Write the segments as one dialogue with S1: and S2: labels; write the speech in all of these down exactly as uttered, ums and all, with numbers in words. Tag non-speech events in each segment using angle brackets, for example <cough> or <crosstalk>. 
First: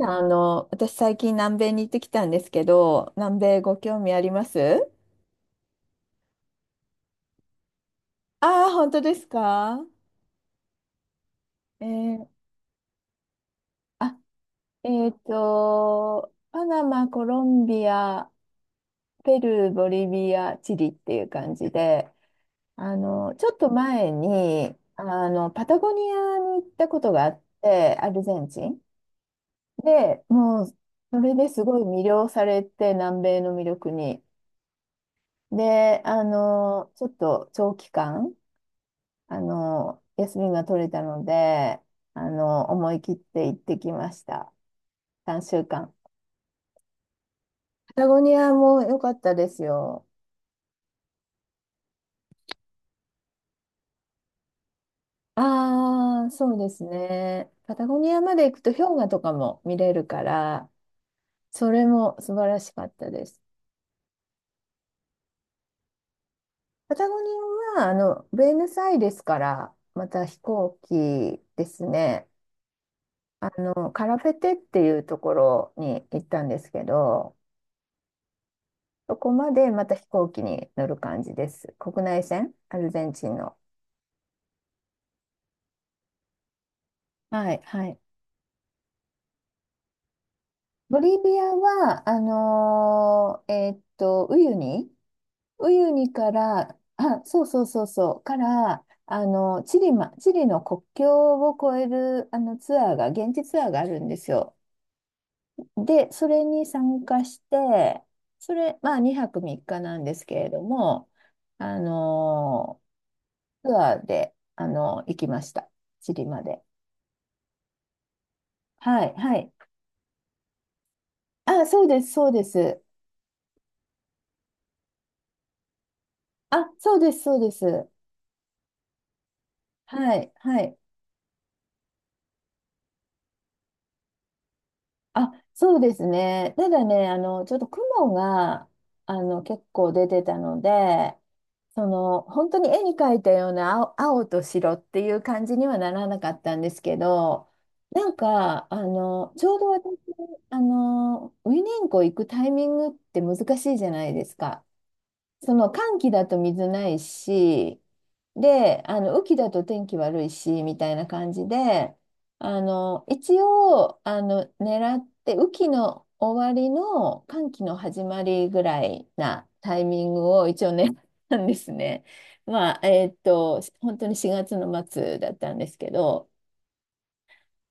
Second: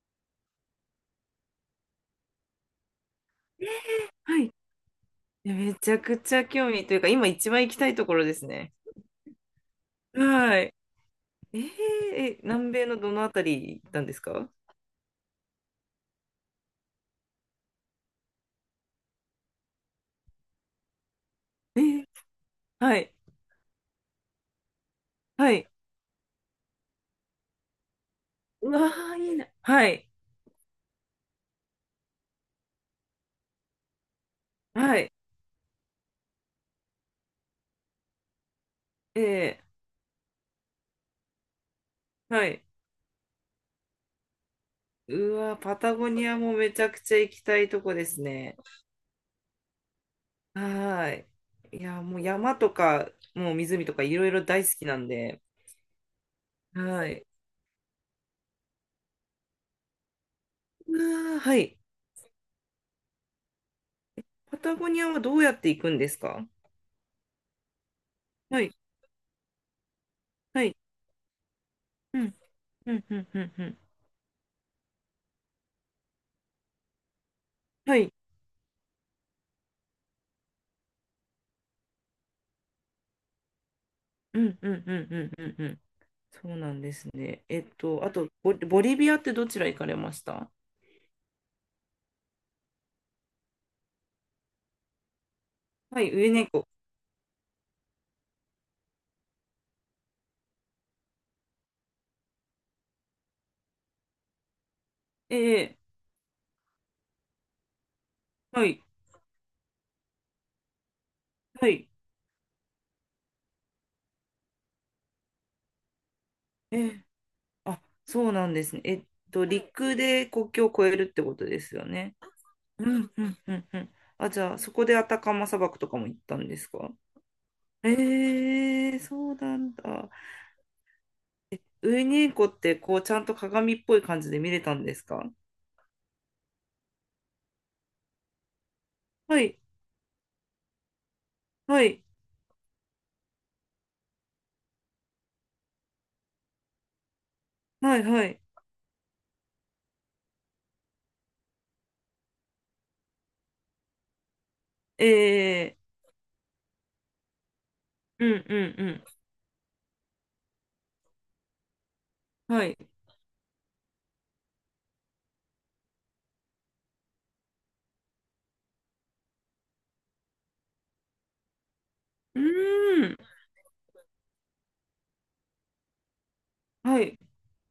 S1: あの、私最近南米に行ってきたんですけど、南米ご興味あり
S2: は
S1: ま
S2: い。い
S1: す？
S2: や、めちゃくちゃ興味というか、今一番行きたいところです
S1: ああー、
S2: ね。
S1: 本当ですか？
S2: はい。えー、
S1: えー、
S2: え南米のどのあたり行ったんで
S1: あ、
S2: すか？
S1: えっと、パナマ、コロンビア、ペルー、ボリビア、チリっていう感じ
S2: えー、
S1: で、あ
S2: はい。
S1: の、ちょっと前に、あの、
S2: は
S1: パ
S2: い。
S1: タゴニアに行ったことがあって、アルゼンチ
S2: う
S1: ン。
S2: わー、いいな。はい。
S1: で、もう、それですごい魅了されて、南米の魅力に。
S2: はい。
S1: で、あの、ちょっと長期間、あ
S2: え
S1: の、休みが取れたので、あ
S2: ー、はい。
S1: の、思い切って行ってきました。
S2: うわ
S1: 3
S2: ー、
S1: 週
S2: パタ
S1: 間。
S2: ゴニアもめちゃくちゃ行きたいと
S1: パ
S2: こで
S1: タゴ
S2: す
S1: ニア
S2: ね。
S1: も良かったですよ。
S2: はーい。いや、もう山とか、もう湖とかいろいろ大好きなんで。
S1: ああ、そうです
S2: はい。
S1: ね。パタゴニアまで行くと氷河とかも見れるから、
S2: うわー、は
S1: そ
S2: い。
S1: れも素晴らしかったです。
S2: パタゴニアはどうやって行くんですか？
S1: パタゴニアは、あの、ブエ
S2: は
S1: ノ
S2: い。
S1: スアイレスから、また飛
S2: はい。
S1: 行機です
S2: う
S1: ね。
S2: ん、うん、うん、う
S1: あ
S2: ん、うん。
S1: の、カラフェテっていうところに行ったんですけど、
S2: はい。
S1: そこまでまた飛行機に乗る感じです。国内線、アルゼンチンの。
S2: うんうんうんうんうんうん。そうなんですね。
S1: は
S2: え
S1: い、
S2: っ
S1: はい。
S2: と、あと、ボ、ボリビアってどちら行かれました？
S1: ボリビアは、あのーえーっと、ウユニ、ウユ
S2: は
S1: ニ
S2: い、
S1: か
S2: 上猫。
S1: ら、あ、そうそうそうそう、から、あの、チリま、チリの国境を越える、あの、ツアーが、現地ツアーがあるんですよ。
S2: ええ、
S1: で、それに参加して、そ
S2: は
S1: れ、
S2: い、
S1: まあ、にはくみっかなんですけれども、
S2: は
S1: あ
S2: い。
S1: のーツアーで、あの行きました。チリまで。
S2: ええ、あ、そうなんですね。え
S1: は
S2: っ
S1: い、は
S2: と、
S1: い。
S2: 陸で国境を越えるってことで
S1: あ、
S2: す
S1: そ
S2: よ
S1: うです、
S2: ね。
S1: そうです。
S2: うんうんうんうん。あ、じゃあ、そこでアタカマ砂漠とかも行ったんです
S1: あ、
S2: か？
S1: そうです、そうです。
S2: ええ、そうなんだ。
S1: はい、はい。
S2: ウユニーコって、こう、ちゃんと鏡っぽい感じで見れたんですか？
S1: あ、そうですね。ただね、あの、ちょっと雲が、あ
S2: は
S1: の、
S2: い、
S1: 結構出てたので、
S2: は
S1: そ
S2: い、
S1: の、本当に絵に描いたような青、青と白っていう感じにはならなかったんですけど、
S2: はい、
S1: なん
S2: はい。
S1: か、あの、ちょうど私、あの、ウィニンコ行くタイミングって難しいじゃないですか。
S2: え
S1: その
S2: え、
S1: 寒気だと水ないし、
S2: うんう
S1: で、
S2: ん
S1: あ
S2: う
S1: の雨季だと天気悪いし、みたいな感じで、
S2: ん。
S1: あ
S2: はい。
S1: の、一応、あの、狙って、雨季の終わりの寒気の始まりぐらいなタイミングを一応狙ったんですね。
S2: う
S1: まあ、え
S2: ー
S1: ーっ
S2: ん。
S1: と、本当にしがつの末だったんですけど、
S2: はい。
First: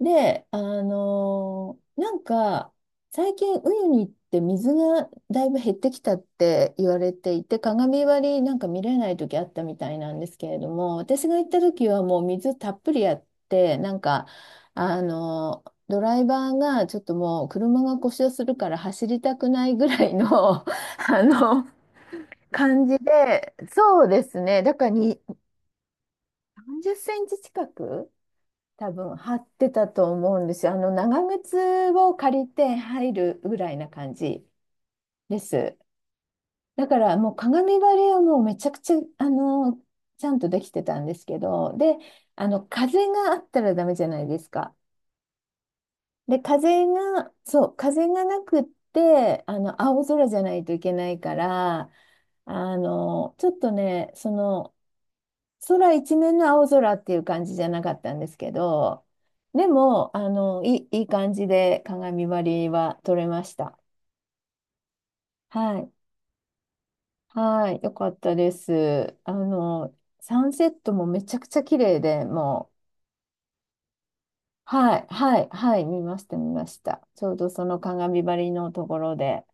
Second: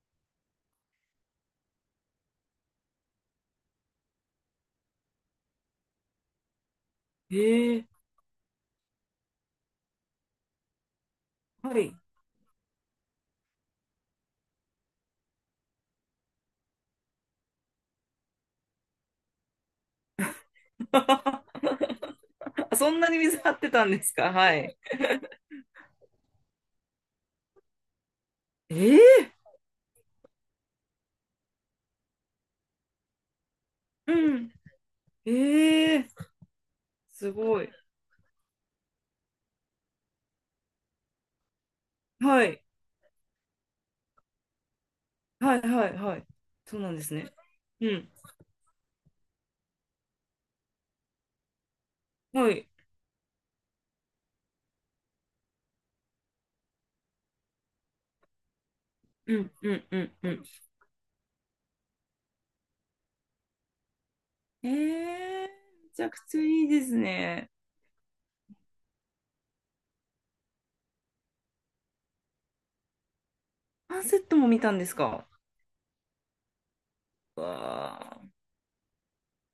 S1: で、あのーなんか、最近、ウユニって水がだいぶ減ってきたって言われていて、
S2: ええ、
S1: 鏡割りなんか見れない時あったみたいなんですけれども、私が行った
S2: は
S1: 時
S2: い。
S1: はもう水たっぷりあって、なんか、あのードライバーがちょっともう車が故障するから走りたくないぐらいの <laughs> あの、
S2: <laughs> あ、
S1: 感
S2: そ
S1: じ
S2: んなに水張
S1: で、
S2: ってたんで
S1: そう
S2: す
S1: で
S2: か？
S1: す
S2: は
S1: ね。だ
S2: い。
S1: からに、さんじゅっセンチ近く多
S2: え
S1: 分
S2: え、
S1: 張ってたと思うんですよ。あの長靴を借りて入るぐらいな感じ
S2: う
S1: です。
S2: ん。ええ、
S1: だから
S2: す
S1: もう
S2: ごい。
S1: 鏡張りはもうめちゃくちゃあのちゃんとできてたんですけど、で、
S2: は
S1: あの
S2: い。
S1: 風があったらダメじゃないですか。
S2: はいはいはい。
S1: で、
S2: そう
S1: 風
S2: なんです
S1: が、
S2: ね。
S1: そう、
S2: う
S1: 風
S2: ん。
S1: がなくって、あの青空じゃないといけないから、
S2: はい。
S1: あのちょっとね、その空一面の青空っていう感じじゃなかったんですけど、
S2: うん
S1: で
S2: うんうん
S1: も、あ
S2: うん。
S1: の、いい、いい感じで鏡張りは撮れました。
S2: ええ、
S1: は
S2: め
S1: い。
S2: ちゃくちゃいいですね。
S1: はい。よかったです。あの、サンセットもめちゃくちゃ綺麗で、もう、
S2: アンセットも見たんです
S1: はい、
S2: か？
S1: はい、はい、見ました、見ました。ちょうどその
S2: わ
S1: 鏡
S2: あ、
S1: 張りのところで、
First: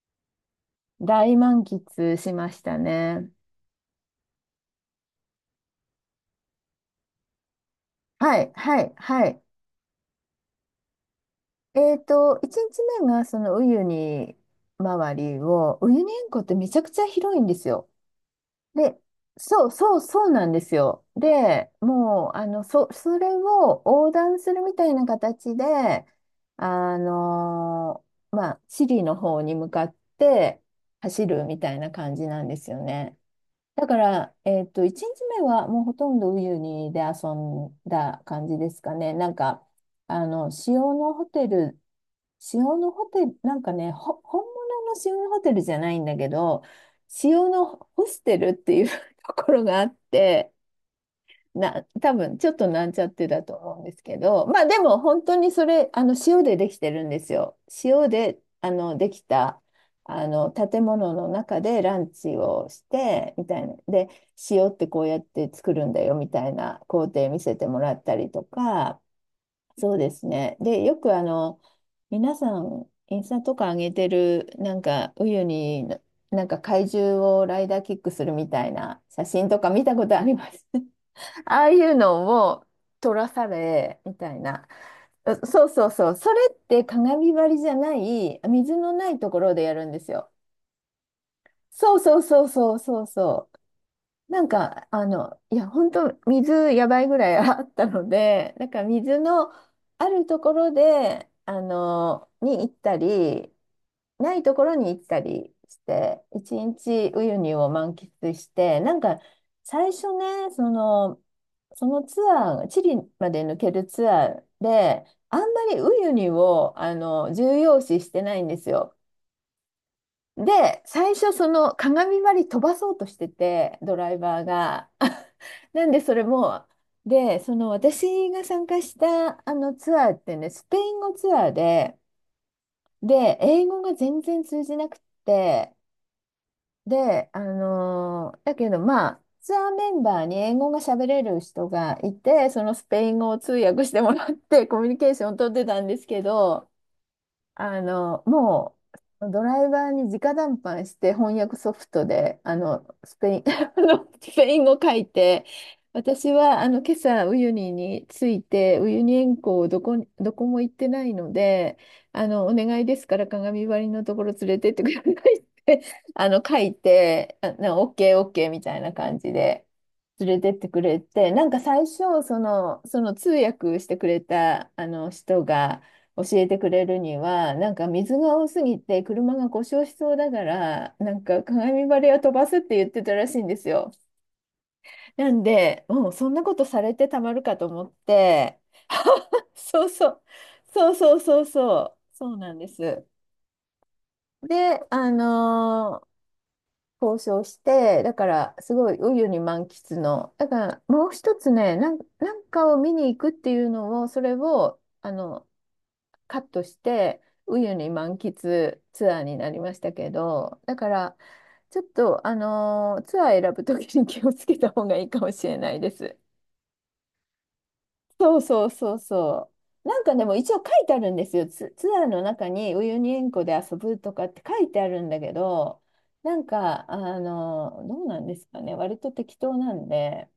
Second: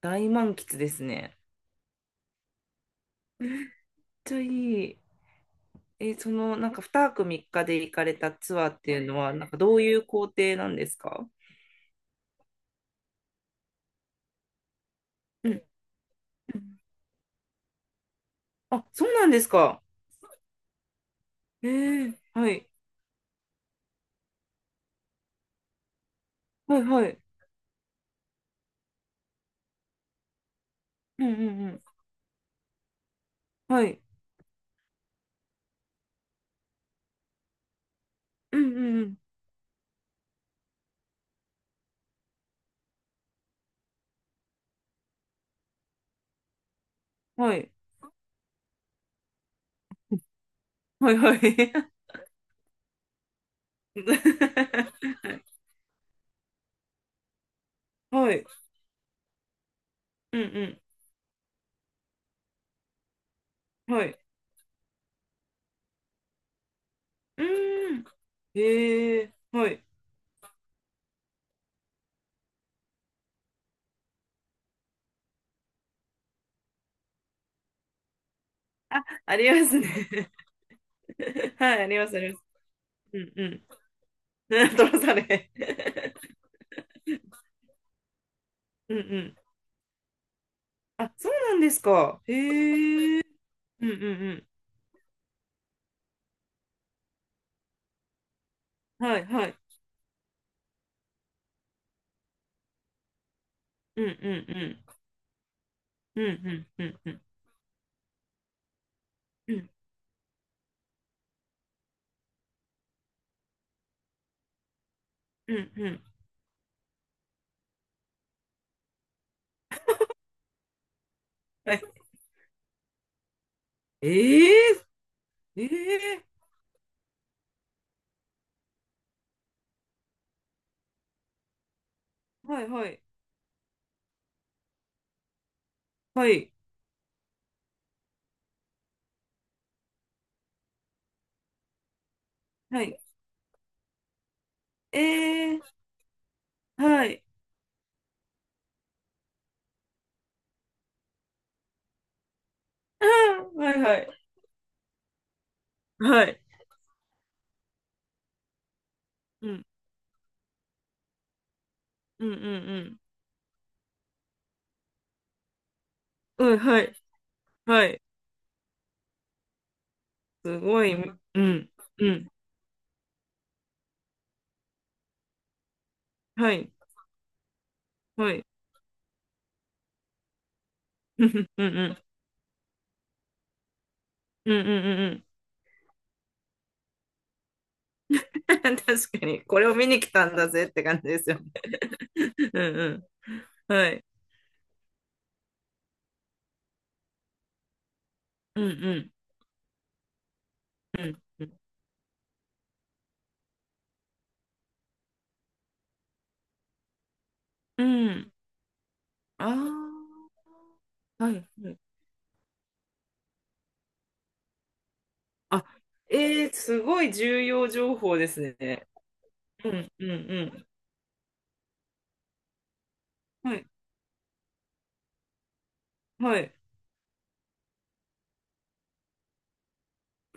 S2: 大満喫ですね。めっ
S1: 大満喫しましたね。
S2: ちゃいい。え、その、なんかにはくみっかで行かれた
S1: はい、
S2: ツアー
S1: は
S2: っ
S1: い、
S2: ていうの
S1: は
S2: は、
S1: い。
S2: なんかどういう行程なんですか？
S1: えっと、いちにちめがそのウユニ周り
S2: うん、
S1: を、ウユニ塩湖ってめちゃくちゃ広いんですよ。
S2: あ、
S1: で、
S2: そうなんです
S1: そう
S2: か。
S1: そうそうなんですよ。
S2: え
S1: で、
S2: え、
S1: もう、あ
S2: は
S1: の、
S2: い。
S1: そ、それを横断するみたいな形で、
S2: はい
S1: あ
S2: はい。
S1: のーまあ、チリの方に向かって
S2: う
S1: 走
S2: んう
S1: るみ
S2: んう
S1: たい
S2: ん。
S1: な感じなんですよね。
S2: は
S1: だか
S2: い。
S1: ら、えっと、いちにちめはもうほとんどウユニで遊んだ感じ
S2: うん
S1: です
S2: う
S1: か
S2: んう
S1: ね。
S2: ん。
S1: なんか、あの、塩のホテル塩のホテル、なんかね、ほ、本物の塩のホテルじゃないんだけど、塩
S2: は
S1: の
S2: い。
S1: ホステルっていう <laughs> ところがあって、
S2: はいは
S1: な、
S2: い。
S1: 多分ちょっとなんちゃってだと思うんですけど、まあでも本当に
S2: <laughs>
S1: それ、あの塩でできてるんですよ。塩
S2: は
S1: で、
S2: い。
S1: あの、できた、あ
S2: うん
S1: の、
S2: う
S1: 建物の中でランチをして、みたいな。
S2: ん。は
S1: で、
S2: い。
S1: 塩ってこうやって作るんだよ、みたいな工程見
S2: う
S1: せてもら
S2: ー
S1: っ
S2: ん。
S1: たりとか、
S2: ええ、はい。
S1: そうですね。で、よくあの、皆さん、インスタとか上げてる、なんか、ウユニの、なんか怪獣をライダーキックするみたいな
S2: あ、
S1: 写
S2: あ
S1: 真
S2: り
S1: と
S2: ま
S1: か
S2: す
S1: 見
S2: ね。
S1: たことあります？<laughs>
S2: <laughs>
S1: ああ
S2: は
S1: い
S2: い、あ
S1: う
S2: ります、あります。
S1: のを撮
S2: う
S1: ら
S2: んう
S1: さ
S2: ん。
S1: れ、みたいな。
S2: <laughs> トロサ
S1: う
S2: レ。
S1: そうそうそう。そ
S2: <laughs>
S1: れって鏡張りじゃない、水の
S2: うんう
S1: ないと
S2: ん。
S1: ころでやるんですよ。
S2: あ、そうなんです
S1: そうそ
S2: か。
S1: うそうそうそう
S2: へえ。
S1: そ
S2: うんう
S1: う。な
S2: ん
S1: んか、あの、いや、本当水やばいぐらい <laughs> あったので、なんか
S2: うん。
S1: 水
S2: はいは
S1: の
S2: い。
S1: あるところで、あの、に行ったり、
S2: うんう
S1: ないところに
S2: ん
S1: 行ったりし
S2: う
S1: て、
S2: ん。
S1: 一
S2: うんうんうんう
S1: 日ウ
S2: ん。
S1: ユニを満喫して、なんか、
S2: うん
S1: 最初ね、その、そのツアー、チリまで抜けるツアーで、あんま
S2: うん
S1: り
S2: う
S1: ウ
S2: ん。
S1: ユニを、あの、重要視してないんですよ。で、最初その
S2: はい。
S1: 鏡張り飛ばそうとしてて、ドライバー
S2: え
S1: が。<laughs>
S2: え
S1: なんでそれ
S2: ええ
S1: も、で、その私が参加したあのツアーってね、スペイン語ツアーで、
S2: はいはい。
S1: で、英語が全然通じなくって、
S2: はい。
S1: で、あのーだけどまあ、ツアーメンバーに英語が喋れる人がいて、その
S2: は
S1: ス
S2: い。
S1: ペイン語を通訳してもらってコミュニケーションを取っ
S2: え
S1: て
S2: え、
S1: たんですけど、
S2: はい。
S1: あの、もう、ドライバーに直談判して翻訳ソフトで、あの、
S2: あ
S1: スペイン、
S2: ー、は
S1: <laughs> あ
S2: いは
S1: の、
S2: い。
S1: スペイン語書いて、
S2: は
S1: 私
S2: い。
S1: は、あの、今朝、ウユニに着いて、ウユニ塩
S2: うん。
S1: 湖どこに、どこも行ってないので、あ
S2: うんう
S1: の、お願いで
S2: ん
S1: すから鏡張りのところ連れてってくださいって、<laughs> あの、
S2: うん。う
S1: 書
S2: ん、
S1: い
S2: はい。
S1: て、あ、な OK、
S2: は
S1: オッ
S2: い。
S1: ケーオッケーみたいな感じで連れてっ
S2: す
S1: てく
S2: ごい。
S1: れ
S2: う
S1: て、なんか
S2: ん。
S1: 最
S2: う
S1: 初、
S2: ん。
S1: その、その通訳してくれた、あの、人が、教え
S2: は
S1: てく
S2: い。
S1: れるには、なんか水
S2: は
S1: が
S2: い。
S1: 多すぎて車が故障しそうだから、な
S2: <laughs>
S1: ん
S2: う
S1: か
S2: んうん
S1: 鏡
S2: う
S1: 張
S2: ん。
S1: りを飛ばすって言ってたらしいんですよ。
S2: うんうんうんうん。
S1: なんで、もうそんなことされてたまるかと思っ
S2: <laughs>
S1: て、
S2: 確かに、
S1: <laughs>
S2: これを
S1: そ
S2: 見
S1: う
S2: に
S1: そ
S2: 来
S1: う、
S2: たんだぜって
S1: そう
S2: 感じ
S1: そ
S2: で
S1: う
S2: すよ
S1: そ
S2: ね。
S1: うそう、そうな
S2: <laughs>
S1: ん
S2: う
S1: で
S2: ん
S1: す。
S2: うん。はい。
S1: で、あのー交渉して、だから
S2: うんう
S1: すごい
S2: ん。
S1: ウユに満喫の、だから
S2: う
S1: もう
S2: ん
S1: 一
S2: う
S1: つ
S2: ん。
S1: ね、なん、なんかを見に行くっていうのを、それを、あの、カットして、ウユ
S2: う
S1: ニ満
S2: ん。
S1: 喫ツアーになりましたけ
S2: あ
S1: ど、だから、
S2: あ、はいはい。
S1: ちょっと、あのーツアー選ぶときに気をつけた方がいいかもしれ
S2: あ、
S1: ないです。
S2: ええ、すごい重要情報で
S1: そ
S2: す
S1: うそう
S2: ね。
S1: そうそ
S2: う
S1: う。
S2: ん
S1: なん
S2: うんう
S1: かでも一応書
S2: ん。
S1: いてあるんですよ。ツ、ツアーの中にウユニ塩湖で
S2: はい。
S1: 遊ぶとかって書いてあるんだけど、な
S2: は
S1: ん
S2: い。
S1: か、あの、どうなんですかね。割と適当なんで、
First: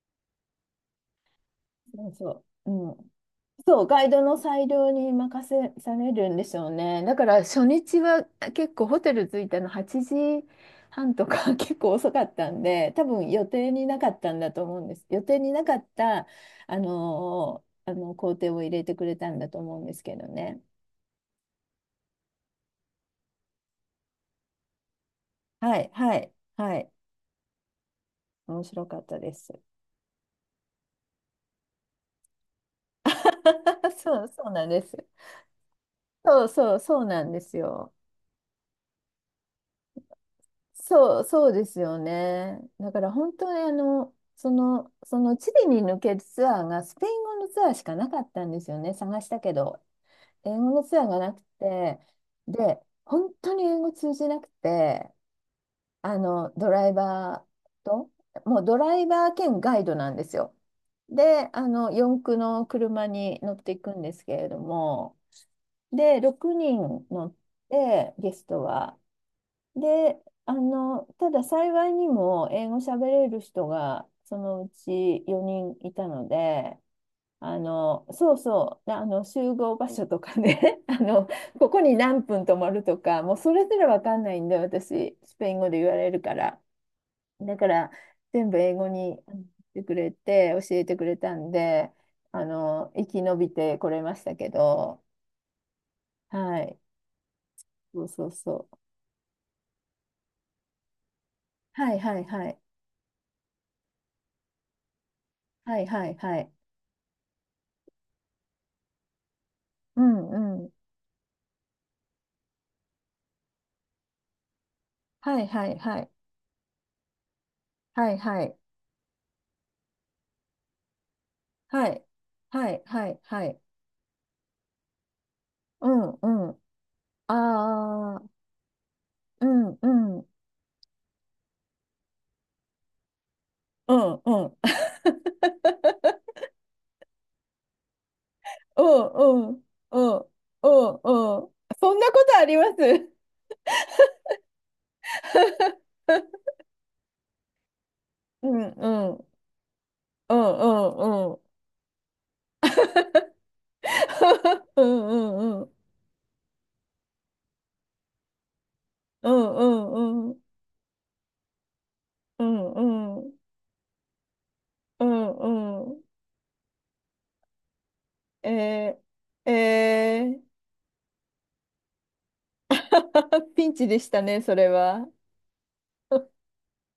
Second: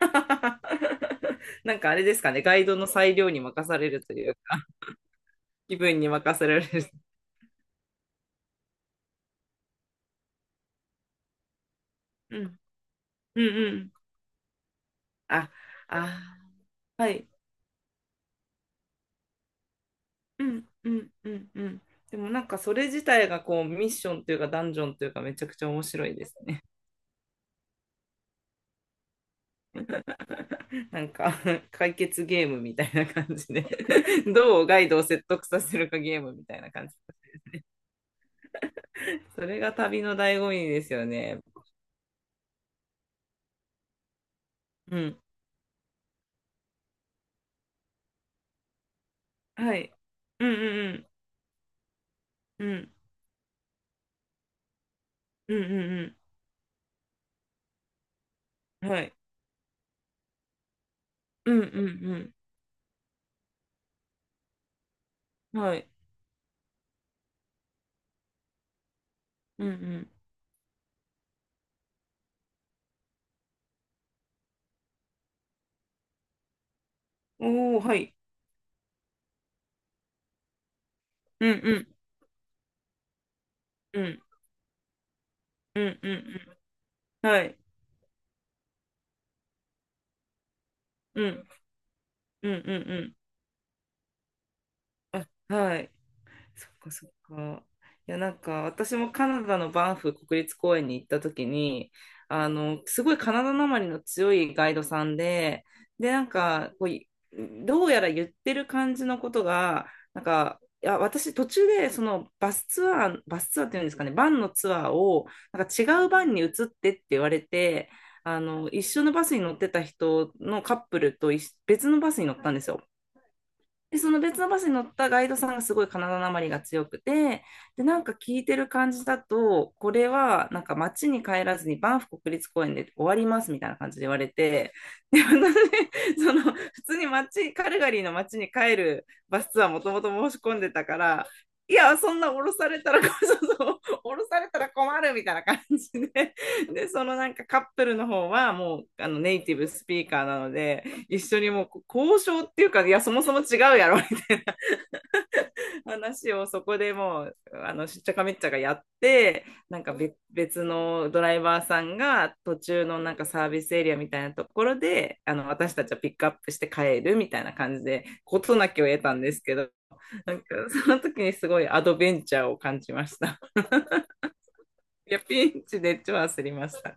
S2: <laughs> なんかあれ
S1: そう
S2: ですかね、
S1: そ
S2: ガイ
S1: う。
S2: ドの
S1: うん
S2: 裁量に任さ
S1: そう、
S2: れ
S1: ガ
S2: る
S1: イ
S2: と
S1: ド
S2: いう
S1: の裁
S2: か、
S1: 量に任せ
S2: 気
S1: さ
S2: 分に
S1: れるん
S2: 任
S1: で
S2: せ
S1: し
S2: られ
S1: ょう
S2: る。
S1: ね。だから初日は結構ホテル着いたのはちじはんとか <laughs> 結構遅かっ
S2: う
S1: た
S2: ん。
S1: んで、多分
S2: う
S1: 予
S2: ん
S1: 定
S2: う
S1: に
S2: ん。
S1: なかったんだと思うんです。予定
S2: あ、
S1: になかった、
S2: あ、
S1: あ
S2: はい。
S1: のーあの工程を入れてくれたんだと思うんですけど
S2: う
S1: ね。
S2: んうんうんうん。でもなんかそれ自体がこうミッションというかダンジョンというかめちゃくちゃ
S1: は
S2: 面
S1: い、
S2: 白い
S1: は
S2: で
S1: い、
S2: すね。
S1: はい。面白かったです。
S2: <laughs> なんか解決ゲームみたいな感じで
S1: <laughs> そう、
S2: <laughs>
S1: そう
S2: ど
S1: な
S2: う
S1: ん
S2: ガ
S1: で
S2: イ
S1: す。
S2: ドを説得させるかゲーム
S1: そ
S2: み
S1: う
S2: たいな
S1: そう、
S2: 感じ。
S1: そうなんですよ。
S2: それが旅の醍醐味ですよ
S1: そう、
S2: ね。
S1: そうですよね。だから本当にあの、その、
S2: う
S1: そ
S2: ん。
S1: のチリに抜けるツアーがスペイン語のツアーしかなかったんですよね、探したけ
S2: は
S1: ど。
S2: い。うん
S1: 英語の
S2: う
S1: ツア
S2: ん
S1: ーがなくて、
S2: う
S1: で、
S2: ん。
S1: 本当に英語通じなくて、
S2: うんうんう
S1: あ
S2: ん
S1: の、ドライバーと、もうド
S2: うん。
S1: ラ
S2: は
S1: イ
S2: い。
S1: バー兼ガイドなんですよ。で、
S2: うんう
S1: あの、四
S2: ん
S1: 駆の車に乗っていくんですけれども、
S2: うん。はい。
S1: で、ろくにん乗って、ゲストは。
S2: うん
S1: で、あの、ただ幸いにも英語喋れる人がそのうちよにんいたので、
S2: う
S1: あ
S2: ん。おー、は
S1: の、
S2: い。
S1: そうそう、あの、集合場所とかね、<laughs> あの、
S2: うん
S1: こ
S2: う
S1: こ
S2: ん
S1: に何分泊まるとか、もうそれすらわ
S2: う
S1: か
S2: ん。
S1: んないんで、私、スペイン語で
S2: う
S1: 言わ
S2: んう
S1: れるか
S2: ん
S1: ら。
S2: うん。はい。
S1: だから、全部英語にあの言ってくれて、教えてくれ
S2: う
S1: た
S2: ん
S1: んで、あ
S2: うんうん
S1: の、
S2: う
S1: 生
S2: ん。
S1: き延びてこれましたけど、
S2: あ、はい。
S1: は
S2: そっ
S1: い、
S2: かそっか。
S1: そう
S2: いや、
S1: そ
S2: な
S1: う
S2: んか
S1: そう。
S2: 私もカナダのバンフ国立公園に行った時に、
S1: はいはいは
S2: あ
S1: い。
S2: の、すごいカナダなまりの強いガイドさんで、
S1: はいは
S2: で、
S1: い
S2: なん
S1: はい。
S2: かこうい、どうやら言ってる感じのことが、
S1: う
S2: なん
S1: ん
S2: か、
S1: うん
S2: いや、私途中でそのバスツアー、バスツアーっていうんですかね、バンのツアーを、
S1: はい
S2: な
S1: は
S2: んか
S1: い
S2: 違
S1: は
S2: う
S1: い。
S2: バンに移ってって言われて、
S1: はい
S2: あ
S1: はい。
S2: の、一緒のバスに乗ってた人のカップルと一緒
S1: は
S2: 別の
S1: い。
S2: バスに乗ったんです
S1: は
S2: よ。
S1: いはいはい。
S2: で、その別のバスに乗ったガイドさんがすご
S1: う
S2: いカナ
S1: ん
S2: ダなま
S1: う
S2: りが
S1: ん。
S2: 強くて、で、なんか
S1: ああ、
S2: 聞いてる感じだ
S1: う
S2: と、
S1: ん
S2: これ
S1: うん。
S2: はなんか街に帰らずにバンフ国立公園で終わりますみたいな感
S1: う
S2: じで言わ
S1: ん
S2: れ
S1: うん。
S2: て、
S1: <laughs>
S2: で、私、その普通に街、カルガリーの街に帰
S1: う
S2: るバス
S1: んう
S2: ツ
S1: ん。
S2: アーもと
S1: う
S2: もと
S1: ん
S2: 申し込ん
S1: う
S2: でたから、
S1: んうん。
S2: い
S1: そん
S2: や、
S1: な
S2: そん
S1: こ
S2: な
S1: と
S2: 降
S1: あ
S2: ろ
S1: りま
S2: さ
S1: す？
S2: れたら、
S1: <laughs>
S2: <laughs> そうそう、降ろされたら困るみたいな感じで、で、そのなんかカップルの方
S1: う
S2: は
S1: ん
S2: もうあ
S1: う
S2: の
S1: ん。
S2: ネイティブスピーカー
S1: う
S2: なの
S1: んう
S2: で、一
S1: んうん。
S2: 緒にもう交渉っていうか、いや、そもそも違うやろ <laughs>、
S1: <laughs> うんうんうん。
S2: 話をそこでもう、あの、しっちゃかめっちゃがやっ
S1: う
S2: て、
S1: んう
S2: なんか別
S1: んうん。
S2: 別のドライバーさんが
S1: う
S2: 途中のなん
S1: んう
S2: か
S1: ん。
S2: サービスエリアみたいなところ
S1: う
S2: で、あの、私
S1: ん
S2: たち
S1: う
S2: は
S1: ん。
S2: ピックアップして帰るみたいな感じで、事なきを
S1: え
S2: 得たんです
S1: ー、
S2: けど、な
S1: え
S2: んか
S1: ー、
S2: その時にすごいアドベンチャーを感じました。
S1: <laughs> ピンチでしたね、それは。
S2: いや、ピンチで超焦りました。